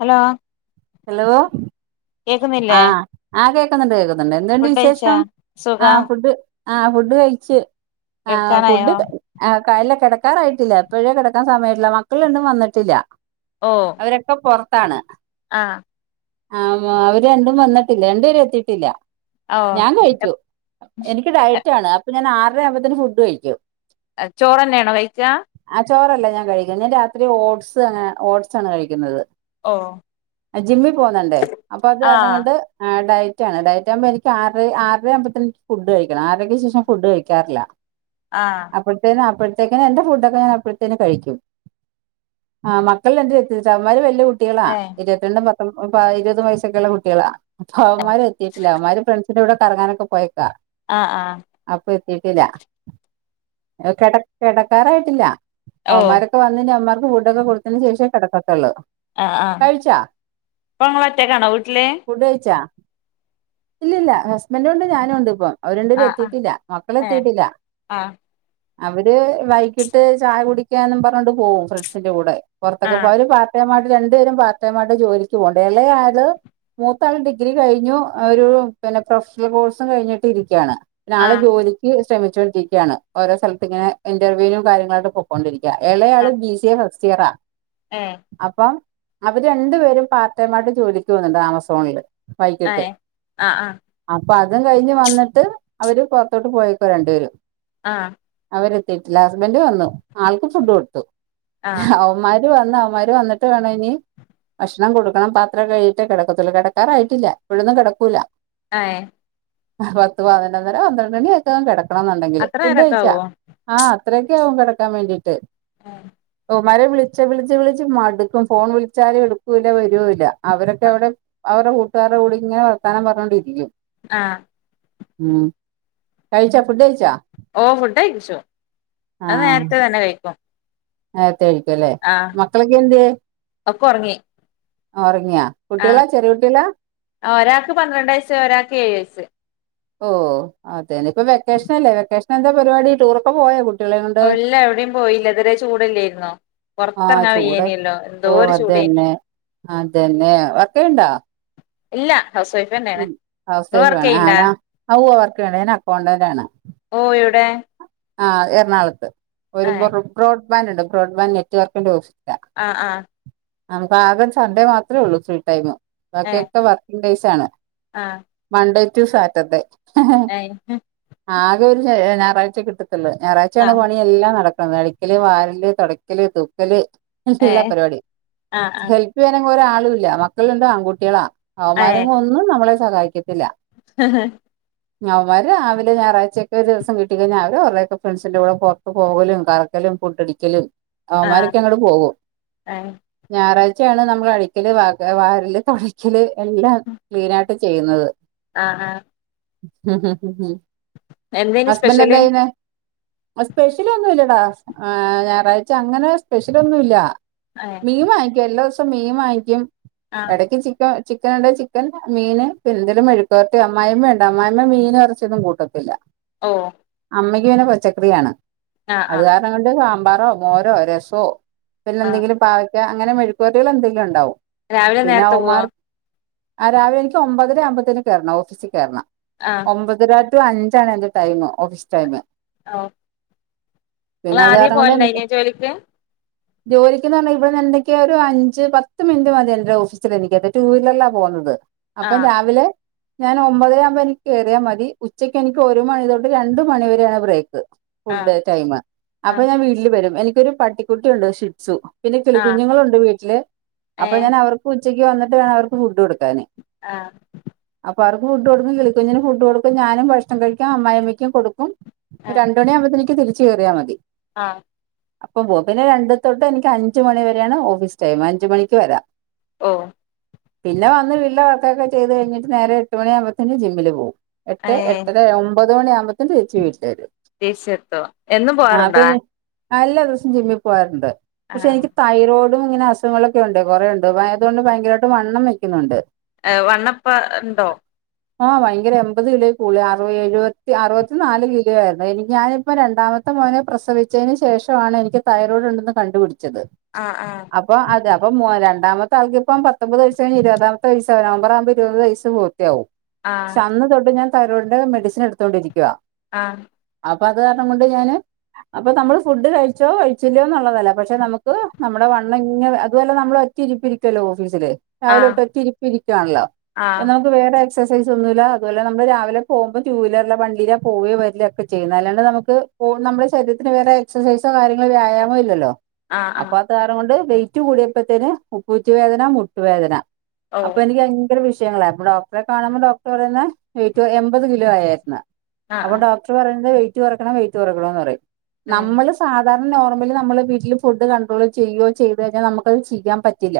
Hello hello കേക്കുന്നില്ലേ ആഹ് ആ കേക്കുന്നുണ്ട് കേക്കുന്നുണ്ട് എന്തുണ്ട് ഫുഡ് കഴിച്ചാ വിശേഷം ആ സുഖം ഫുഡ് ആഹ് ഫുഡ് കഴിച് ആ ഫുഡ് കേൾക്കാനായോ ആ് കായല്ല കെടക്കാറായിട്ടില്ല പ്പഴേ കെടക്കാൻ സമയട്ടില്ല മക്കളണ്ടും വന്നിട്ടില്ല ഓഹ് അവരൊക്കെ പൊർത്താണ് ആഹ് ആ മോ അവര് രണ്ടും വന്നിട്ടില്ല രണ്ട് പേരും എത്തിട്ടില്ല ഓ ഞാൻ കൈച്ചു എനിക്ക് ഡയറ്റ് ആണ് അപ്പ ഞാൻ ആർര ആകുമ്പതേന് ഫുഡ് കൈക്കും ചോറന്നെ ആണോ കൈക്ക ആ ചോറല്ല ഞാൻ കഴിക്കുന്നെ ഞാൻ രാത്രി ഓട്സ് അങ്ങനെ ഓട്സ് ആണ് കഴിക്കുന്നത് ഓ അ ജിമ്മി പോന്നണ്ടേ അപ്പൊ അത് ആ കാര്ണം കൊണ്ട് ആ ഡയറ്റാണ് ഡയറ്റാഉമ്പോ എനിക്ക് ആർ ആർരാകുമ്പത്ത ഫുഡ് കഴിക്കണം ആർരക് ശേഷം ഫുഡ് കഴിക്കാറില്ല ആഹ് അപ്പഴ്ത്തേനും അപ്പഴ്ത്തേക്കിനും എന്റെ ഫുഡൊക്കെ ഞാൻ അപ്പഴ്ത്തേനു കൈക്കും ആ മക്കള് രണ്ടു എത്തി അവമ്മാര് വെല്യ കുട്ടികളാ ഏ രണ്ടും പത്തും പ ഇരുപതും വയസ്സൊക്കെയുള്ള കുട്ടികളാ അപ്പൊ അവമ്മാര് എത്തിട്ടില്ല അവമാര് ഫ്രണ്ട്സ് ഇവരിവിടെ കറങ്ങാനൊക്കെ പോയേക്കാ ആഹ് ആഹ് അപ്പൊ എതീട്ടില്ല എ കെടക് കെടക്കാരായിട്ടില്ല ഓ അവമ്മാര് വന്നിനി അവമാർക്ക് ഫുഡൊക്കെ കൊടുത്തിന് ശേഷ കെടക്കതൊള്ളൂ. ആഹ് ആഹ് അപ്പങ്ങള് ഒറ്റേക്കാണോ വീട്ടിലെ ഫുഡ് കൈച്ചാ ഇല്ലില്ല ഹസ്ബന്റ് ഉണ്ട് ഞാനും ഉണ്ട് ഇപ്പം അവരുരണ്ടു ആ പേരും ആ എത്തിട്ടില്ല ഏ മക്കളെത്തിട്ടില്ല ആ അവര് വൈകിട്ട് ചായ കുടിക്കന്ന് പറഞ്ഞോണ്ട് പോവും ഫ്രണ്ട്സിന്റെ കൂടെ ആ പൊറത്തൊക്കെ പോ അവര് പ ർട്ട് ടൈം ആട് രണ്ട് പേരും പാർ ടൈമായിട്ട് ജോലിക്ക് പോകേണ്ട എളേ ആള് മൂത്താള് ഡിഗ്രി കൈഞ്ഞു ഒരു പിന്നെ പ്രെഷ്ണൽ കോഴ്സും കഴിഞ്ഞിട്ട് ഇരിക്കാണ് ആ ആൾ ജോലിക്ക് ശ്രമിചോണ്ടിക്കയാണ് ഓരോ സ്ഥലത്ത് ഇങ്ങനെ ഇന്റർവ്യൂനും കാര്യങ്ങളും ആയിട്ട് പോ കൊണ്ടിരിക്ക ആ എളെയാള് ബി സി എ ഫസ്റ്റിയറ ഏ അപ്പം അവര് രണ്ടു പേരും പാർട്ട് ടൈം ആയിട്ട് ജോലിക്ക് പോകുന്നുണ്ട് ആമസോണില് ഏ വൈകിട്ട് ആ ആ അപ്പം അതും കൈഞ്ഞ് വന്നിട്ട് അവര് പൊറ്ത്തോട്ട് പോയേക്കുവ രണ്ട്പേരും ആഹ് അവരെത്തിട്ടില്ല ഹസ്ബന്റ് വന്നു ആൾക്ക് ഫുഡ് കൊടുത്തു ആ അവമ്മാര് വന്ന് അവമ്മാര് ഇവര് വന്നിട്ട് വേണ ഇനി ഭക്ഷണം കൊടുക്കണം പാത്രം കഴിയിട്ട് കെടക്കതൊള്ളു കെടക്കാറായിട്ടില്ല ഇപ്പഴൊന്നും കെടക്കൂല്ല ഏഹ് പത്ത് പതിനൊന്നര പന്ത്രണ്ട് മണിയൊക്കെ ആകും കെടക്കണോന്നൊണ്ടങ്കില് അത്ര ഫുഡ് നേരൊക്കെ കയിച്ചാ ആവോ ആഹ് അത്രേ ഒക്കെ ആകും കെടക്കാൻ വേണ്ടീട്ട് ആഹ് ഇവമാരെ വിളിച്ച വിളിച്ച് വിളിച്ച് മടുക്കും ഫോൺ വിളിച്ചാലും എടുക്കൂല്ല വരുവ ഇല്ല അവരൊക്കെ അവിടെ അവർടെ കൂട്ടുകാർടെ കൂടിങ്ങനെ വർത്താനം പർഞ്ഞൊണ്ടിരിക്കും ആഹ് ഉം കഴിച്ച ഫുഡ്‌ കയിച്ചാ ഓ ഫുഡ് കഴിച്ചു ആ അത് നേരത്തെ തന്നെ കൈക്കും നേരത്തെ കഴിക്കുവല്ലേ മക്കളൊക്കെ എന്തിയേ ഒക്കെ ഉറങ്ങി ഒറങ്ങിയാ കുട്ടികള ചെറിയ കുട്ടികള ആഹ് ഒരാക്ക് പന്ത്രണ്ട് വയസ്സ് ഒരാക്ക് ഏഴ് വയസ്സ് ഓ അതന്നെ ഇപ്പൊ വെക്കേഷനല്ലേ വെക്കേഷൻ എന്താ പരിപാടി ടൂറൊക്കെ പോയാ കുട് ഒ ഇല്ല എവിടേം പോയില്ല ഇതുവരെ ചൂടല്ല്യായ്രുന്നോ ആഹ് പൊറ്ത്തെറങ്ങാൻ ചൂട് വയ്യേനേല്ലോ എന്തോരു ചൂടേനി അതെന്നെ വർക്ക് ചെയ്യ്ണ്ടാ ഇല്ല ഹൗസ് വൈഫ്‌ ഉം ഹൗസ് വൈഫാണ് ആ നാ വർക്ക് ചെയ്യുണ്ട് ഞാൻ അക്കൗണ്ടന്റാണ് ഓ എവിടെ ആഹ് എറണാകുളത്ത് ഒരു ബ്രോഡ്ബാൻഡ് ഉണ്ട് ബ്രോഡ്ബാൻഡ് നെറ്റ്വവർക്കിന്റെ ഓഫീസിലാ ആഹ് ആഹ് നമുക്ക് ആകെ സൺഡേ മാത്രേള്ളൂ ഫുൾ ടൈം ബാക്കി ഒക്കെ വർക്കിംങ്ങ് ഡേയ്സ് ആണ് ആഹ് മൺഡേ റ്റു സാറ്റർഡേ [unintelligible] ആകെ ഒരു ഞായാഴ്ച കിട്ടത്തൊള്ളൂ ആ ഞായറാഴ്ചയാണ് പണി എല്ലാം നടക്കണം അടിക്കല് വാരല് തുടക്കല് തൂക്കല് ഏ എല്ലാ പരിപാടി ആ ഹെല്പ് പ്പ് ചെയ്യാൻ ഒരാളുല്ല മക്കളുണ്ട് ആൺകുട്ടികളാ ആ ഏ അവമാരങ്ങും ഒന്നും നമ്മളെ സഹായിക്കത്തില്ല ഹ ഹ അവന്മാര് രാവിലെ ഞായാഴ്ചയൊക്കെ ഒരു ദിസം കിട് ട്ടികഴിഞ്ഞാൽ അവരൊക്കെ ഫ്രണ്ട്സിന്റെ കൂടെ പുറത്ത് പോകലും കറക്കലും പുട്ടടിക്കലും ആ അവമ്മരൊക്കെ അങ്ങട്ട് പോകും ഏ ഞായറാഴ്ചയാണ് നമ്മള് അടിക്കല് വാരല് തുടയ്ക്കല് എല്ലാം ക്ലീനായിട്ട് ചെയ്യുന്നത് ആഹ് ആഹ് എന്തേനി ഹസ്ബന്റ് സ്പെഷ്യല് ന്താ ചെയ്യുന്നെ സ്പെഷ്യൽ ഒന്നുല്ലടാ ആ ഞായറാഴ്ചങ്ങനെ സ്പെഷ്യലൊന്നുല്ല ഏ മീൻ വാങ്ങിക്കും എല്ലാ ദിവസം മീൻ വാങ്ങിക്കും ആ ഇടക്ക് ചി ചിക്കൻ ഉണ്ടെ ചിക്കൻ മീന് പിന്നെ എന്തേലും മെഴുകുപെരട്ടി അമായിമ്മണ്ട് അമായിമ്മ മീനും എറച്ചിയൊന്നും കൂട്ടത്തില്ല ഓ അമ്മയ്ക്ക് പിന്നെ പച്ചക്കറിയാണ് ആ ആ അത് കാരണം കൊണ്ട് സാമ്പാറോ മോരോ രസോ ആ പിന്നെന്തെങ്കിലും പാവക്ക അങ്ങനെ മെഴുക്കു വരട്ടികൾ എന്തെങ്കിലും ഉണ്ടാവും രാവിലെ പിന്നെ നേരത്തെ പോവോ അവന്മാർ ആ രാവിലെ എനിക്ക് ഒമ്പതര ആകുമ്പത്തേന് കയറണം ഓഫീസിൽ കയറണം ആഹ് അമ്പതര ടു അഞ്ചാണ് എന്റെ ടൈം ഓഫീസ് ടൈമ് ഓ നിങ്ങൾ പിന്നെ അത് ആദ്യേ കാരണം കൊണ്ട് പോവലുണ്ടായിനോ ജോലിക്ക് ജോലിക്ക്ന്ന് പറഞ്ഞ് ഇവടന്ന് എന്തക്കൊ ഒരു അഞ്ച് പത്ത് മിനിറ്റ് മതി എന്റെ ഓഫീസൽ എനിക്ക് ടു വീലറിലാ പോകുന്നത് ആ അപ്പ രാവിലെ ഞാൻ ഒമ്പതരാകുമ്പോ എനിക്ക് കേറിയാ മതി ഉച്ചക്ക് എനിക്ക് ഒ ഒരു മണി തൊട്ട് രണ്ട് മണി വരെയാണ് ബ്രൈക്ക് ആ ഫുഡ് ടൈമ് ആ അപ്പോ ഞാൻ വിളിക് ല് വെരും എനിക്കൊരു പട്ടിക്കുട്ടിയുണ്ട് ഷിപ്സു. പിന്നെ ആ കിളികുഞ്ഞുങ്ങളുണ്ട് വീട്ടില് ഏ അപ്പൊ ഞാൻ അവർ. ഉച്ചയ്ക്ക് വന്നിട്ട് വേണം അവർക്ക് ഫുഡ് കൊടുക്കാന് ആഹ് അപ്പൊ അവർക്ക് ഫുഡ് കൊടുക്കും. കിളിക്കുഞ്ഞിന് ഫുഡ് കൊടുക്കും. ഞാനും ഭക്ഷണം കഴിക്കും. അമ്മായിമ്മയ്ക്കും കൊടുക്കും. ആഹ് രണ്ട് മണിയാകുമ്പോത്തിന് നിക്ക് തിരിച്ചു കേറ്യാ മതി. ആഹ് അപ്പൊ ബോഹ് പിന്നെ രണ്ടു തൊട്ട് എനിക്ക് അഞ്ചമണി വരെ ആണ് ഓഫീസ് ടൈം. അഞ്ച് മണിക്ക് വരാ ഓ പിന്നെ വന്ന് വില്ലൊ വൊക്കെക്കെ ചെയ്ത് കഴിഞ്ഞിട്ട് നേരെ എട്ട് മണി ആവുമ്പോത്തിന് ജിമ്മില് പോകും എട്ട് ഏഹ് എട്ടര മ്പതുമണിയാകുമ്പോത്തിന് തിരിച്ച് വീട്ടില് വെരും. ദേശീയത്വം എന്നും ആഹ് അപ്പ പോവാറുണ്ടാ എല്ലാ ദിവസം ജിമ്മിൽ പോവാറ്ണ്ട്. പക്ഷെ എനിക്ക് തൈറോയ്ഡ്. ഇങ്ങനെ അസുഖങ്ങളൊക്കെ ഉണ്ട്. കൊറേ ഉണ്ട്. വയറോണ്ട് ഭയങ്കര വായിട്ട് വണ്ണം വെയ്‌ക്കുന്നുണ്ട്. എഹ് വണ്ണപ്പ ഇണ്ടോ. ആഹ് ഭയങ്കര എമ്പത് കിലോ കൂടി അുറുപ എഴുപ അറുവത്തി നാല് കിലോ ആയിര്ന്നു. എനിക്ക് ഞാനിപ്പ രണ്ടാമത്തെ മോനെ പ്രസവിച്ചയ്ന് ശേഷവാണ് എനിക്ക് തൈറോയ്ഡ് ഇണ്ടന്ന് കണ്ടുപിടിച്ചത്. അഹ് ആഹ് അപ്പൊ അത് അപ്പൊ മ രണ്ടാമത്തെ ആൾക്ക് ഇപ്പ പത്തൊമ്പത് വയസ് ഇരുപതാമത്തെ വയസാ [unintelligible] നവംബറാവുമ്പ ഇരുപത് വയസ് പൂർത്തിയാവും ക്ഷെ അന്ന് തൊട്ട് ഞാൻ തൈറോയിഡിന്റെ മെഡിസിൻ എടുത്തൊണ്ടിരിക്ക്യാെ ആഹ് അപ്പൊ അതാര്ണം കൊണ്ട് ഞാന്. അപ്പൊ നമ്മള് ഫുഡ് കഴിച്ചോ കഴിച്ചില്ല്യോന്നുള്ളതല്ല. പക്ഷെ നമുക്ക് നമ്മുടെ വണ്ണങ്ങനെ അതുപോലെ നമ്മള് റ്റിരിപ്പിരിക്കല്ലേ ഓഫീസില് രാവിലൊട്ട് ആഹ് ഒറ്റിരിപ്പിരികാണ്ല്ലോ ആഹ് ആഹ് പ്പനാ വേറെ എക്സൈസ് ഒന്നുല്ല അതുപോലെ നമ്മള് രാവിലെ പോവുമ്പോ റ്റൂലർലാ വണ്ടിയില പോവേ വരില്ല ഒക്കെ ചെയ്യുന്നത് അല്ലാണ്ട് നമുക്ക നമ്മുടെ ശരീരത്തിന് വേറെ എക്സസൈസൊ വ്യായാമൊ. ഇല്ലല്ലോ ആഹ് അപ്പൊ ആഹ് അത് കാര്ണം കൊണ്ട് വെയിറ്റ് കൂടിയപ്പോത്തേ ന്നെ ഉപ്പൂറ്റുവേദന മുട്ടുവേദന. ഓ അപ്പൊ എനിക്ക് ഭയങ്കര വിഷയങ്ങളായി അപ്പൊ ഡോക്ടറെ കാണുമ്പോ ഡോക്ടർ പറയുന്ന് വെയ്റ്റ് എൺമ്പത് കിലോ ആയേര്ണ്. ആഹ് അപ്പൊ ആഹ് ഡോക്ടർ പറയ്ന്നത് വെയിറ്റ് കൊറക്കണം വെയിറ്റ് കുറക്കണന്ന് പറയും ഏഹ് നമ്മള് സാധാരണ നോർമലി നമ്മള് വീട്ടിൽ ഫുഡ് കണ്ട്രോൾ ചെയ്യോ ചെയ്തു കഴിഞ്ഞാ നമുക്ക്ത് ചെയ്യാൻ പറ്റില്ല.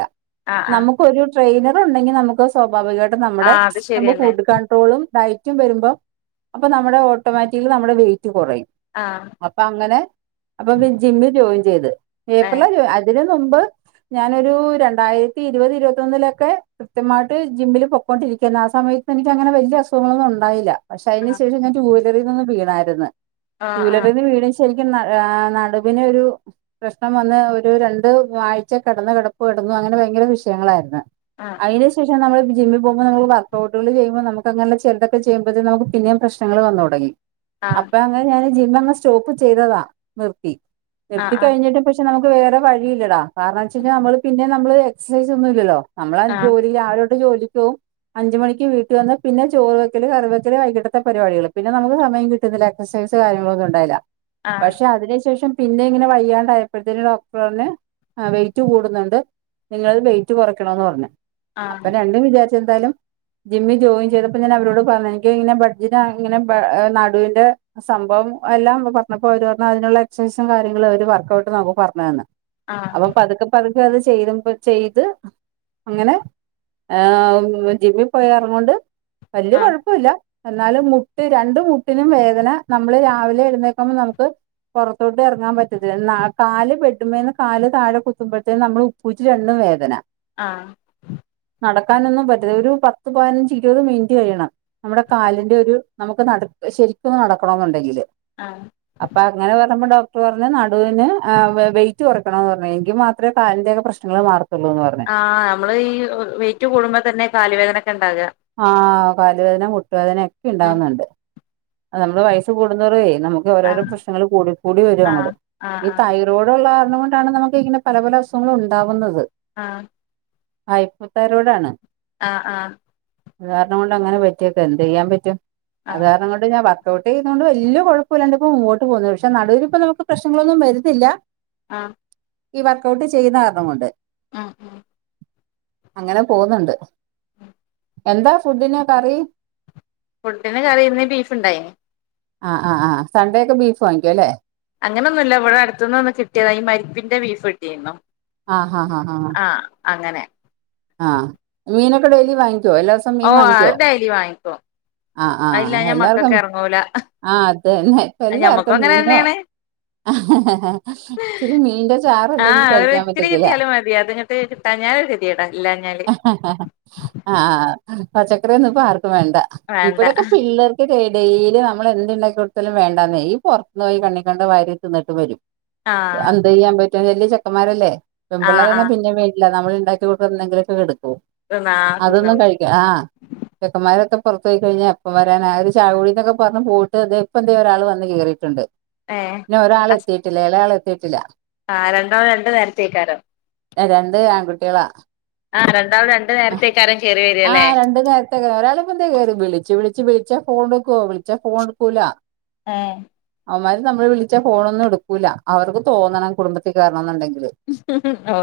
ആഹ് ആഹ് നമുക്കൊരു ട്രെയിനർ ഉണ്ടെങ്കി നമുക്ക് സ്വാഭാവികായിട്ട് നമ്മുടെ ആഹ് അത് നമ് ശരിയന്നെ ഫുഡ് കൺട്രോളും ഡയ്റ്റും വെരുമ്പോ അപ്പൊ നമ്മുടെ ഓട്ടോമാറ്റിലി നമ്മുടെ വെയിറ്റ് കൊറയും. ആഹ് അപ്പൊ അങ്ങനെ അപ്പൊ ജിമ്മിൽ ജോയിൻ ചെയ്ത്. ഏപ്പ്രില ഏഹ് അതിന് മുമ്പ് ഞാനൊരു രണ്ടായിരത്തി ഇരുപത് ഇരുപത്തൊന്നിലൊക്കെ കൃത്യമായിട്ട് ജിമ്മില് പൊക്കൊണ്ടിരിക്കാന്നു ആ സമയ എനിക്കങ്ങനെ വല്യെ അസുഖങ്ങളൊന്നും ഒണ്ടായില്ല. പക്ഷെ ആഹ് അതിനുശേഷം ഞാൻ ടൂവലറി നൊന്ന് വീണായിര്ന്ന്. ആഹ് ആഹ് ടൂലറീന്ന് വീണ് [unintelligible] ശരിക്കും നെ ഏ നടുവിന് ഒരു പ്രശ്നം വന്ന് ഒരു രണ്ട് ആഴ്ച കെടന്ന കെടപ്പ് കെടന്ന് അങ്ങനെ ഭയങ്കര വിഷയങ്ങളായിര്ന്ന്. ആഹ് അയ്ന് ശേഷം നമ്മ ജമ്മി പോവുമ്പോ നമ്ല് വർകൗട്ടാള് ചെയ്യുമ്പോ നമുക്ക് അങ്ങെനെ ചെൽതൊക്കെ ചെയ് ക്ക് നമുക്ക് പിന്നേം പ്രശ്നങ്ങള് വന്നതൊടങ്ങി. അപ്പ ആഹ് പ്പ ഞാൻ ജിമ്മങ്ങ് സ്റ്റോപ്പ് ചെയ്തതാ നിർത്തി ആഹ് നിർത്തി കഴിഞ്ഞിട്ട് ഇപ്പൊ ഷെ നമക്ക് വേറെ വഴിയിലെടാ കാര്ണം എ വെച്ചയ്ഞാ നമ്മള് പിന്നെ നമ്മള് എക്സൈസ് ഒന്നു ഇല്ലല്ലോ. നമ്മള ആഹ് ജോലി രാവിലെ തോട്ട് ജോലിക്കോവും അഞ്ചുമണിക്ക് വീട്ട് വന്ന് പിന്നെ ചോറ് വെക്കല് കറിവ പിനെ വൈകിട്ടെത്തെ പരിപടികള്. പിന്നെ നമുക്ക് സമയം കിട്ടിന്ന്ല്ല എക്സൈസ് കാര്യങ്ങള് ഒന്നും ഉണ്ടായില. ആഹ് ആഹ് പക്ഷെ അതിനുശേഷം. പിന്നെ ഇങ്ങനെ വയ്യാണ്ടായപ്പോഴത്തേന് ഡോക്ട് പറ്ഞ് അ വെയിറ്റ് കൂടുന്നുണ്ട്. നിങ്ങൾ വെയിറ്റ് കൊറയ്ക്കണന്ന് പറ്ഞ്. അപ്പ രണ്ടും വിചാര്ചെന്തയാലും ജിമ്മി ജോയിൻ ചെയ്തപ്പോ ഞാൻ അവരോട് പറഞ്ഞ ഇങ്ങനെ ബഡ്ജിനാ ഇങ്ങനെ പ്പ ഹേ നടുവിന്റെ സംഭവം എല്ലാം പർഞ്ഞപ്പോ ഓര് പറഞ്ഞ് അതിനുള്ള എക്സസൈസും കാര്യങ്ങളും അവര് വർക്കഔട്ട് നമുക്ക് പറഞ്ഞന്ന്. ആഹ്. അപ്പം പതുക്കെ പതുക്കെ അത് ചെയ്തുമ്പ ചെയ്ത്. അങ്ങനെ ഏ ജിമ്മി പോയ എറങ്ങോണ്ട് വല്ല്യ ആഹ് കൊഴ പ്പുല്ല എന്നാലും മുട്ട് രണ്ട് മുട്ടിനും വേദന നമ്മള് രാവിലെ എഴുന്നേക്കുമ്പോ നമുക്ക്. പൊറത്തോട്ട് എർങ്ങാ പറ്റതില്ല ന്നാ കാല് ബെഡ്മേന്ന് കാല് താഴെ കുത്തുമ്പഴ്ത്തേ നമ്മള്. പൂറ്റി രണ്ടും വേദന. ആഹ്. നടക്കാനൊന്നും പറ്റില്ല ഒരു പത്ത് പതിനഞ്ച് ഇരുപത് മിൻറ്റ് കഴിയണം. നമ്മുടെ കാലിന്റെരു നമുക്ക് നട് ശരിക്ക് നടക്കണോ ന്നുണ്ടെങ്കില്. ആഹ്. അപ്പങ്ങനെ പർഞ്ഞപ്പ ഡോക്ടറ് പർഞ് നടുവിന് ഏ വെ വെയിറ്റ് കൊറയ്ക്കണന്ന് പർഞ് എങ്കി മാത്ര ത്ര കാലിന്റെക്കെ പ്രശ്നങ്ങള് മാറത്തൊള്ളൂന്ന് പറഞ്. ആഹ് നമ്മളീ വൈറ്റ് കൂടുമ്പ തന്നെ കാല് വേദനക്കെ ണ്ടാക. ആഹ് കാലുവേദന മുട്ടുവേദന ഒക്കെ ഉം ഇണ്ടാവുന്നുണ്ട്. അ നമ്മള് വയസ് കൂടുന്തോറേ നമുക്ക് ഓരോരോ ആഹ് പ്രശ്നങ്ങള് കൂടി കൂടി വര്വങ്ങട് ആഹ് ഈ ആഹ് തൈ റോടുള്ള കാരണം കൊണ്ടാണ് നമുക്കിങ്ങനെ പല പല അസുഖങ്ങളും ഉണ്ടാകുന്നത്. ആഹ്. ആയ്പ തൈറോഡാണ്. ആഹ് ആഹ്. അത് കാരണം കൊണ്ടങ്ങനെ പറ്റിയേക്ക എന്തെയ്യാ പറ്റും ആഹ് അകാരണം കൊ ട് ഞാ വർക്കൗട്ടെയ്യ്ണോണ്ട് വല്ല്യ കൊഴപ്പുല്ലാണ്ടെ പ്പോ മുമ്പോട്ട് പോന്ന പക്ഷെ നടുവിനിപ്പ നമുക്ക് പ്രശ്നങ്ങളൊന്നും വരുന്നില്ല. ആഹ്. ഈ വർക്കഔട്ട് ചെയ്യുന്ന കാര്ണം കൊണ്ട്. ആഹ് ആഹ്. അങ്ങനെ പോവുന്നുണ്ട് എന്താ ഫുഡിന് കറി. ഫുഡിന് കറിയിന്ന് ബീഫ്ണ്ടായിന്. ആഹ് ആഹ് ആഹ് സൺ‌ഡേക്കെ ബീഫ് വാങ്ങിക്കും അല്ലേ. അങ്ങനെന്നുല്ല് ഇവടട്ത്ത്ന്നൊന്ന് കിട്ട്യതാ ഈ മര്പ്പിന്റെ ബീഫ് കിട്ടിര്ന്നു. ആ ഹാ ഹാ ആ. ആഹ് അങ്ങനെ. ആഹ് മീനൊക്കെ ഡെയിലി വാങ്ങിക്ക്യോ എല്ലാ ഓഹ് അത് ഡെയിലി വാങ്ങിക്കോ. ആഹ് ആഹ് എല്ലാർക്കും അ ആതന്നെ ഞമ്മക്കും ഇപ്പല്ലാർക്കും അങ്ങനെ മീനോ. തന്നെയാണ് ചില മീന്റെ ചാറ്ല്ലെങ്കി കഴിക്ക്യാ പറ്റത്തില്ല. പി അതിങ്ങട്ട് കിട്ടാഞ്ഞാലൊരു കെത്യേടാ ഇല്ലാഞ്ഞാൽ. ആഹ് പച്ചക്കറി ഒന്നുപ്പ ആർക്കും വേണ്ട വേണ്ട ഇബടൊക്കെ പിള്ളേർ ക്ക് ഡെ ഡെയ്ലി നമ്മളെന്ത് ണ്ടാക്കികൊട്ത്താലും വേണ്ടാന്നേ ഈ പൊർത്ത്ന്നോയി കണിക്കണ്ട വാരി തിന്നിട്ട് വരും. ആഹ് അന്തെയ്യാ പറ്റോ വല്ല്യ ചെക്കന്മാരല്ലേ ആഹ് പെമ്പിള്ളേരാണെ ആഹ് പിന്നെ വേണ്ടില്ല നമ്മള് ണ്ടാക്കിക്കൊട് വന്നെങ്കിലൊക്കെ കടുക്കോ തിന്നാ അതൊന്നും തിന്നോളും കഴിക്ക ആഹ്. ചെക്കന്മാരൊക്കെ പൊറത്ത് പോയി കഴിഞ്ഞാ എപ്പം വരാനാ ആ ഒരു ചായകുടിന്നൊക്കെ പർഞ്ഞ് പോയിട്ട് ദെ ഇപ്പൊ ദെ ഒരാള് വന്ന് കേറി. ട്ടുണ്ട്. ഏഹ്. ന്നൊ ഒരാള് ഹസ് എത്തിയിട്ടില്ല ഇളയാളെത്തിയിട്ടില്ല. ആഹ് രണ്ടാളു രണ്ട് നേരത്തേക്കാരം. എ രണ്ട് ആൺകുട്ടികളാ. ആഹ് രണ്ടാളു രണ്ട് നേരത്തേക്കാരം കേറി വര ലേ. ണ്ട് നേര്ത്തക ഒരാള് ഇപ്പൊ ദേ കേറി വിളിച്ചു വിളിച്ച് വിളിച്ചാ ഫോൺ എടുക്കുവോ വിളിച്ചാ ഫോൺ എടുക്കൂല ഏഹ്. അവമാര് നമ്മള് വിളിച്ച ഫോണൊന്നും എടുക്കൂല്ല അവർക്ക് തോന്നണം കുടുംബത്തി കേറണന്നുണ്ടെങ്കില്. ഓ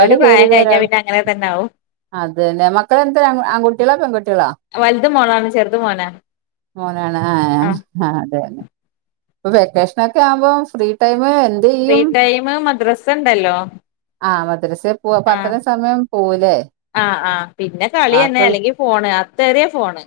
ഒരു പ്രായം കഴിഞ്ഞ ഒരാൾ പിന്നെ അങ്ങനെ തന്നെ ആവും അതന്നെ മക്കള് എന്ത ആൺകുട്ടികളാ പെൺകുട്ടികളാ വല്ത് മോളാണ് ചെറുത് മോനാ മോനാണ് ആ ആഹ് അതെ ഇപ്പൊ വെക്കേഷൻ ഒക്കെ ആവുമ്പോം ഫ്രീ ടൈം ഫ്രീ ചെയ്യും ടൈം മദ്രസ ഉണ്ടല്ലോ ആഹ് മദ്രസൽ പോ അപ്പൊ അത്രം സമയം പോവൂലേ ആഹ് ആഹ് പിന്നെ കളി തന്നെ ബാക്കിയുള്ള അല്ലെങ്കി ഫോൺ ആ തെറിയ ഫോണ്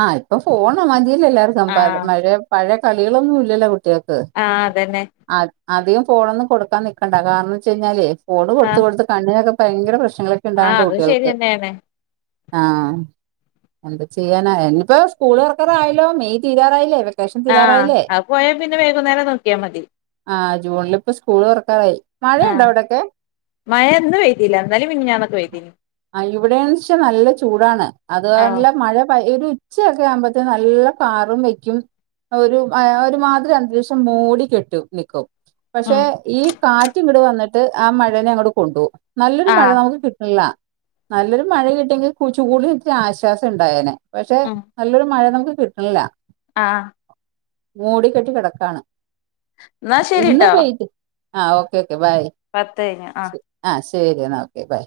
ആ ഇപ്പൊ ഫോണ് മതില്ലൊ എല്ലാവർക്കും ആ മഴയ പഴയ കളികളൊന്നും ഇല്ലല്ലോ കുട്ടികൾക്ക് ആഹ് അതന്നെ അധ് അധികം ഫോണൊന്നും കൊടുക്കാൻ നിക്കണ്ട കാരണം വെച്ച കഴിഞ്ഞാല് ഫോണ് ആ കൊടുത്ത് കൊടുത്ത് കണ്ണിനൊക്കെ ഭയങ്കര പ്രശ്നങ്ങളൊക്കെ ആ ഇണ്ടാവണ്ട് അതും കുട്ടികൾക്ക് ശരിയന്നെയാണ് ആഹ് എന്ത് ചെയ്യാനാ ഇന്നിപ്പോ സ്കൂൾ തൊറക്കറായാല്ലൊ മെയ് തീരാറായില്ലെ വെ ക്കേഷൻതീരാ ആഹ് അത് പോയാ പിന്നെ വൈകുന്നേരം നോക്കിയാമതി ആഹ് ജൂണിലിപ്പ സ്കൂള് തുറക്കാറായി ആ മഴയുണ്ടോ അവിടൊക്കെ മഴ ഇന്ന് പെയ്തില്ല ഇന്നലേം മിന്നാന്നൊക്കെ പെയ്തീനി. ആ ഇവിടെന്ന് വെച്ചാ നല്ല ചൂടാണ് അത് ആ നല്ല മഴ പ ഒരു ഉച്ചയൊക്കെ ആകുമ്പോത്തെ നല്ല കാറും വെക്കും ഒരു ഒരുമാതരി അന്തരീക്ഷം മൂടി കെട്ടു നിക്കും പക്ഷെ ഉം ഈ കാറ്റ് ഇങ്ങട് വന്നിട്ട് ആ മഴനെ അങ്ങട് കൊണ്ടുപോകും നല്ലൊരു ആ മഴ നമുക്ക് കിട്ടില്ല നല്ലൊരു മഴ കിട്ടിയെങ്കിൽ കൂട്നിത്തിരി ആശ്വാസം ഇണ്ടായേനെ പക്ഷെ നല്ലൊരു മഴ നമുക്ക് കിട്ട് ല്ല ആഹ് മൂട കെട്ടി കിടക്കാണ് എന്നാ ഇന്ന് ശരിട്ടോ പെയിട്ത് ആഹ ഓക്കേ ഓക്കെ ബൈ പത്ത് കഴിഞ്ഞഞ് ആ ആഹ ശരി എന്നാ ഓക്കെ ബൈ